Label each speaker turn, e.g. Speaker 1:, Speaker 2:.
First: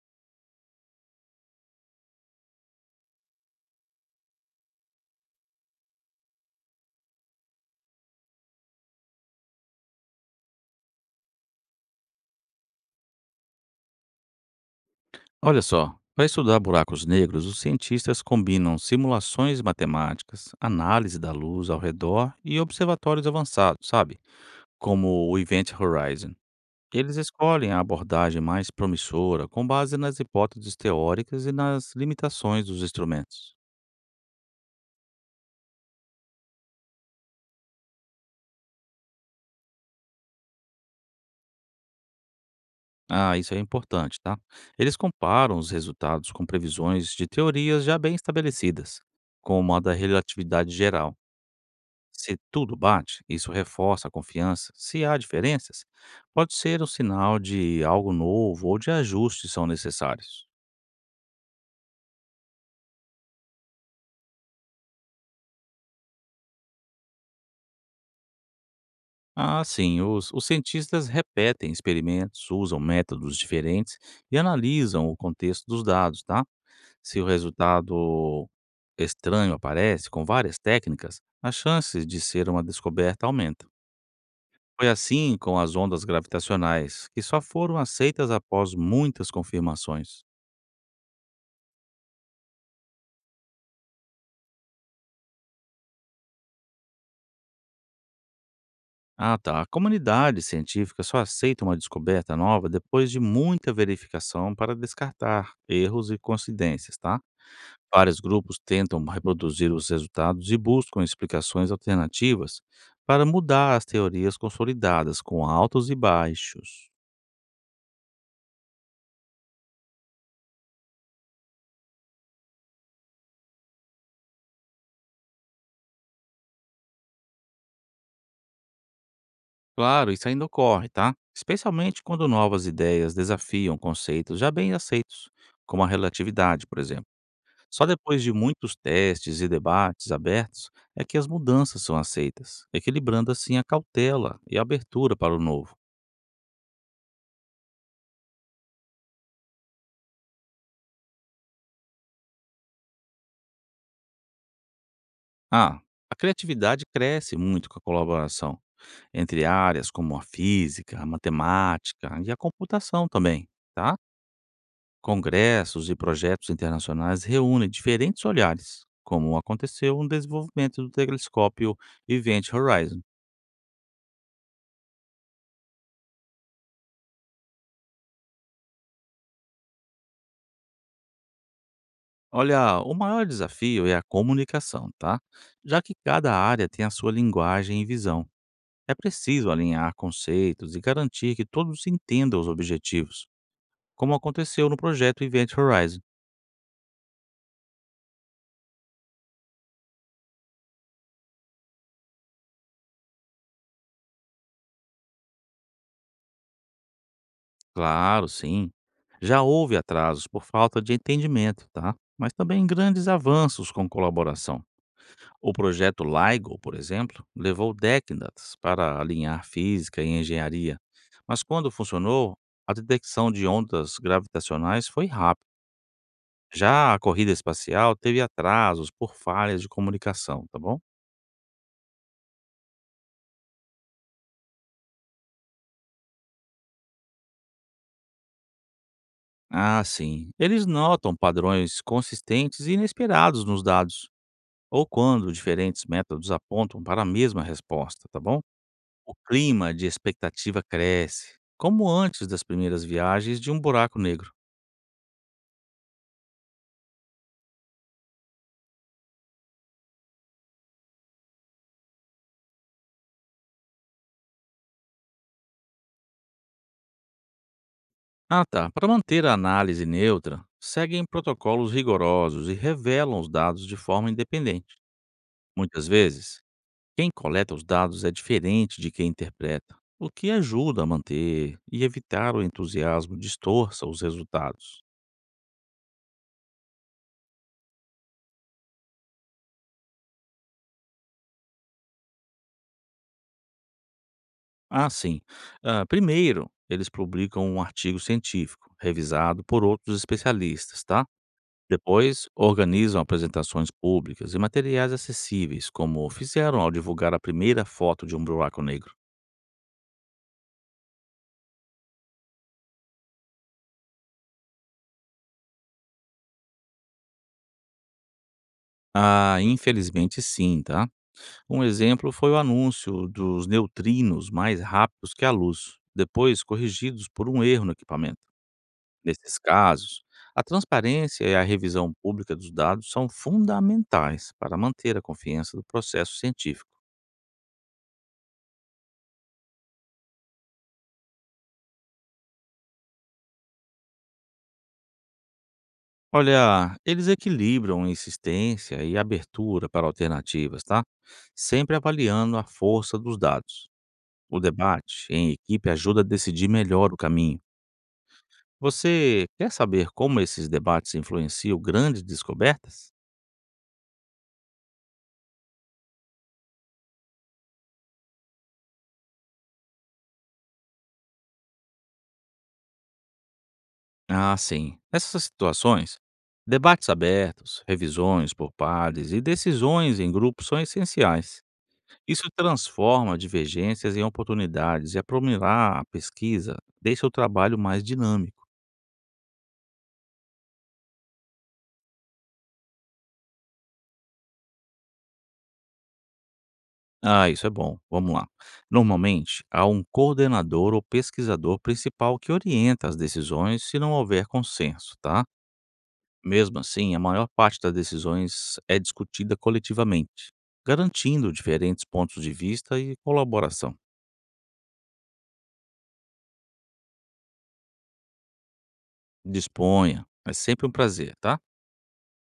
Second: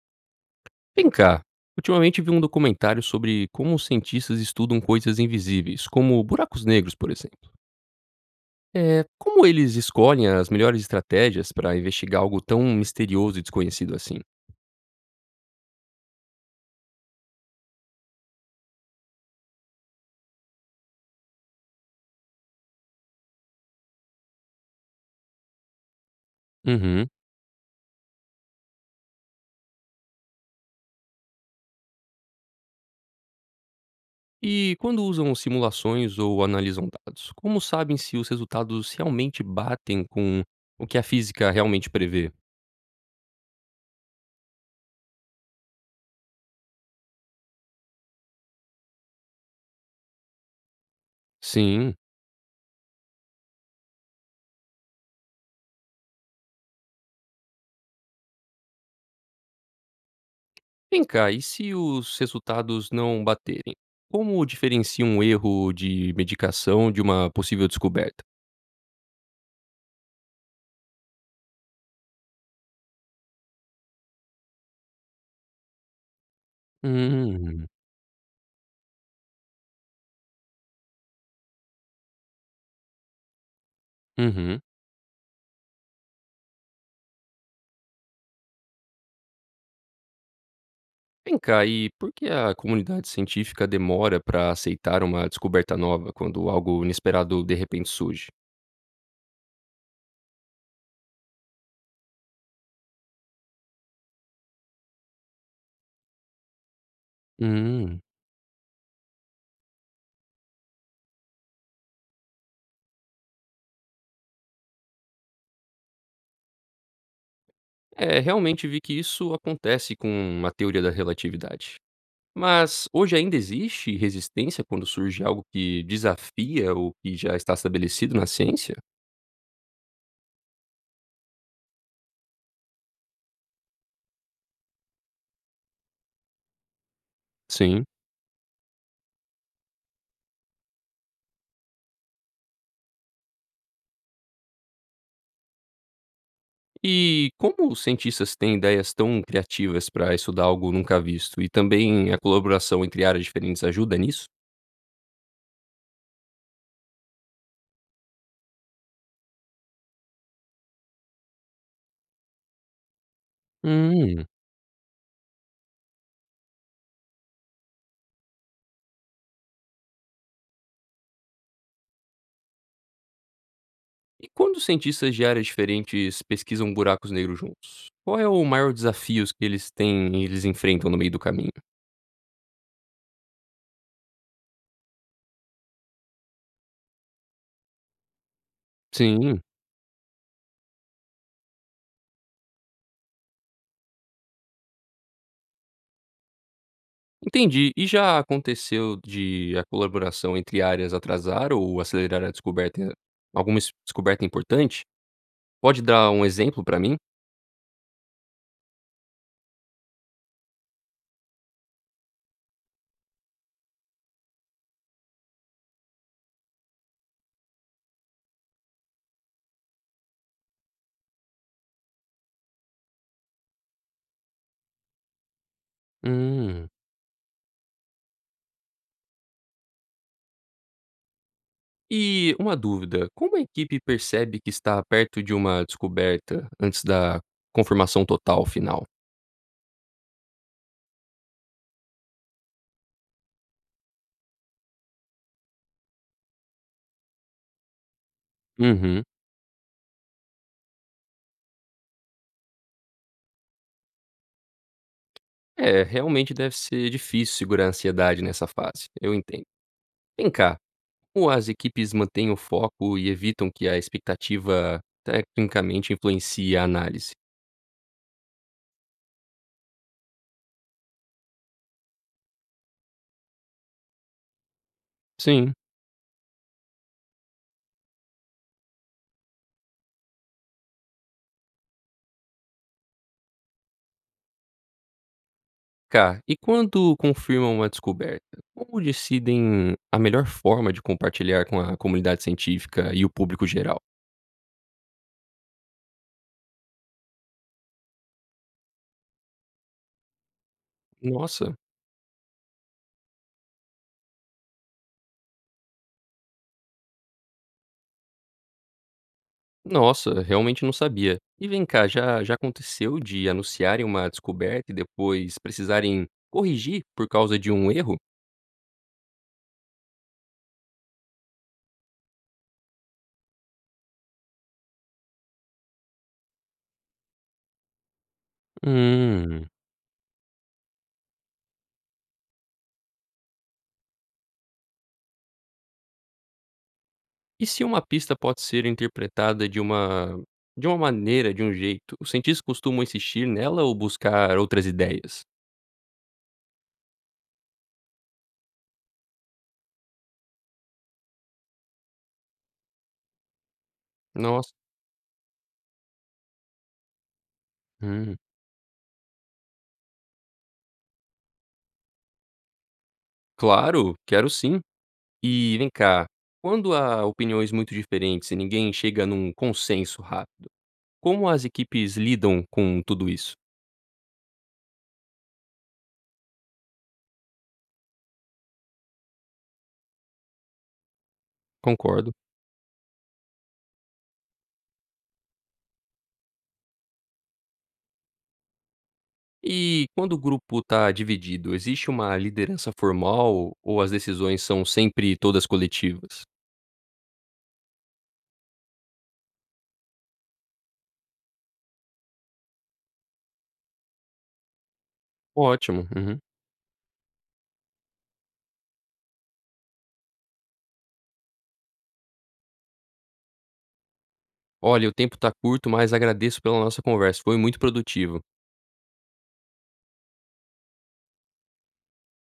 Speaker 1: Vem cá, ultimamente vi um documentário sobre como os cientistas estudam coisas invisíveis, como buracos negros, por exemplo. É, como eles escolhem as melhores estratégias para investigar algo tão misterioso e desconhecido assim?
Speaker 2: Olha só, para estudar buracos negros, os cientistas combinam simulações matemáticas, análise da luz ao redor e observatórios avançados, sabe? Como o Event Horizon.
Speaker 1: Uhum.
Speaker 2: Eles escolhem a abordagem mais promissora com base nas hipóteses teóricas e nas limitações dos instrumentos.
Speaker 1: E quando usam simulações ou analisam dados, como sabem se os resultados realmente batem com o que a física realmente prevê?
Speaker 2: Ah, isso é importante, tá? Eles comparam os resultados com previsões de teorias já bem estabelecidas, como a da relatividade geral.
Speaker 1: Sim.
Speaker 2: Se tudo bate, isso reforça a confiança. Se há diferenças, pode ser um sinal de algo novo ou de ajustes são necessários.
Speaker 1: Vem cá, e se os resultados não baterem? Como diferencia um erro de medicação de uma possível descoberta?
Speaker 2: Assim, os cientistas repetem experimentos, usam métodos diferentes e analisam o contexto dos dados, tá? Se o
Speaker 1: Hum,
Speaker 2: resultado estranho aparece com várias técnicas, as chances de ser uma descoberta aumentam.
Speaker 1: uhum.
Speaker 2: Foi assim com as ondas gravitacionais, que só foram aceitas após muitas confirmações.
Speaker 1: Vem cá, e por que a comunidade científica demora para aceitar uma descoberta nova quando algo inesperado de repente surge?
Speaker 2: Ah, tá. A comunidade científica só aceita uma descoberta nova depois de muita verificação para descartar erros e coincidências, tá?
Speaker 1: Hum.
Speaker 2: Vários grupos tentam reproduzir os resultados e buscam explicações alternativas para mudar as teorias consolidadas, com altos e baixos.
Speaker 1: É, realmente vi que isso acontece com a teoria da relatividade. Mas hoje ainda existe resistência quando surge algo que desafia o que já está estabelecido na ciência?
Speaker 2: Claro, isso ainda ocorre, tá? Especialmente quando novas ideias desafiam conceitos já bem aceitos, como a relatividade, por exemplo.
Speaker 1: Sim.
Speaker 2: Só depois de muitos testes e debates abertos é que as mudanças são aceitas, equilibrando assim a cautela e a abertura para o novo.
Speaker 1: E como os cientistas têm ideias tão criativas para estudar algo nunca visto? E também a colaboração entre áreas diferentes ajuda nisso?
Speaker 2: Ah, a criatividade cresce muito com a colaboração entre áreas como a física, a matemática e a computação também, tá?
Speaker 1: Hum.
Speaker 2: Congressos e projetos internacionais reúnem diferentes olhares, como aconteceu no desenvolvimento do telescópio Event Horizon.
Speaker 1: E quando cientistas de áreas diferentes pesquisam buracos negros juntos, qual é o maior desafio que eles têm e eles enfrentam no meio do caminho?
Speaker 2: Olha, o maior desafio é a comunicação, tá? Já que cada área tem a sua linguagem e visão. É
Speaker 1: Sim,
Speaker 2: preciso alinhar conceitos e garantir que todos entendam os objetivos, como aconteceu no projeto Event Horizon.
Speaker 1: entendi. E já aconteceu de a colaboração entre áreas atrasar ou acelerar a descoberta, descoberta importante? Pode dar um exemplo para mim?
Speaker 2: Claro, sim. Já houve atrasos por falta de entendimento, tá? Mas também grandes avanços com colaboração. O projeto LIGO, por exemplo, levou décadas para alinhar física e engenharia, mas quando funcionou, a detecção de ondas gravitacionais foi rápida.
Speaker 1: Hum.
Speaker 2: Já a corrida espacial teve atrasos por falhas de comunicação, tá bom?
Speaker 1: E uma dúvida, como a equipe percebe que está perto de uma descoberta antes da confirmação total final?
Speaker 2: Ah, sim. Eles notam padrões consistentes e inesperados nos dados, ou quando diferentes métodos apontam para a mesma resposta, tá bom?
Speaker 1: Uhum.
Speaker 2: O clima de expectativa cresce, como antes das primeiras viagens de um buraco negro.
Speaker 1: É, realmente deve ser difícil segurar a ansiedade nessa fase, eu entendo. Vem cá, como as equipes mantêm o foco e evitam que a expectativa tecnicamente influencie a análise?
Speaker 2: Ah, tá. Para manter a análise neutra, seguem protocolos rigorosos e revelam os dados de forma independente.
Speaker 1: Sim.
Speaker 2: Muitas vezes, quem coleta os dados é diferente de quem interpreta, o que ajuda a manter e evitar o entusiasmo distorça os resultados.
Speaker 1: Cá, e quando confirmam uma descoberta, como decidem a melhor forma de compartilhar com a comunidade científica e o público geral?
Speaker 2: Ah, sim. Ah, primeiro, eles publicam um artigo científico, revisado por outros especialistas, tá?
Speaker 1: Nossa,
Speaker 2: Depois, organizam apresentações públicas e materiais acessíveis, como fizeram ao divulgar a primeira foto de um buraco negro.
Speaker 1: nossa, realmente não sabia. E vem cá, já aconteceu de anunciarem uma descoberta e depois precisarem corrigir por causa de um erro?
Speaker 2: Ah, infelizmente sim, tá? Um exemplo foi o anúncio dos neutrinos mais rápidos que a luz, depois corrigidos por um erro no equipamento. Nesses
Speaker 1: Hum.
Speaker 2: casos, a transparência e a revisão pública dos dados são fundamentais para manter a confiança do processo científico.
Speaker 1: E se uma pista pode ser interpretada de uma maneira, de um jeito, os cientistas costumam insistir nela ou buscar outras ideias?
Speaker 2: Olha, eles equilibram insistência e abertura para alternativas, tá? Sempre avaliando a força dos dados. O
Speaker 1: Nossa.
Speaker 2: debate em equipe ajuda a decidir melhor o caminho.
Speaker 1: Hum.
Speaker 2: Você quer saber como esses debates influenciam grandes descobertas?
Speaker 1: Claro, quero sim. E vem cá, quando há opiniões muito diferentes e ninguém chega num consenso rápido, como as equipes lidam com tudo isso?
Speaker 2: Ah, sim. Nessas situações, debates abertos, revisões por pares e decisões em grupos são essenciais.
Speaker 1: Concordo.
Speaker 2: Isso transforma divergências em oportunidades e aprimorar a pesquisa deixa o trabalho mais dinâmico.
Speaker 1: E quando o grupo está dividido, existe uma liderança formal ou as decisões são sempre todas coletivas?
Speaker 2: Ah, isso é bom. Vamos lá. Normalmente, há um coordenador ou pesquisador principal que orienta as decisões se não houver consenso, tá?
Speaker 1: Ótimo. Uhum.
Speaker 2: Mesmo assim, a maior parte das decisões é discutida coletivamente, garantindo diferentes pontos de vista e colaboração.
Speaker 1: Olha, o tempo está curto, mas agradeço pela nossa conversa. Foi muito produtivo.
Speaker 2: Disponha, é sempre um prazer, tá?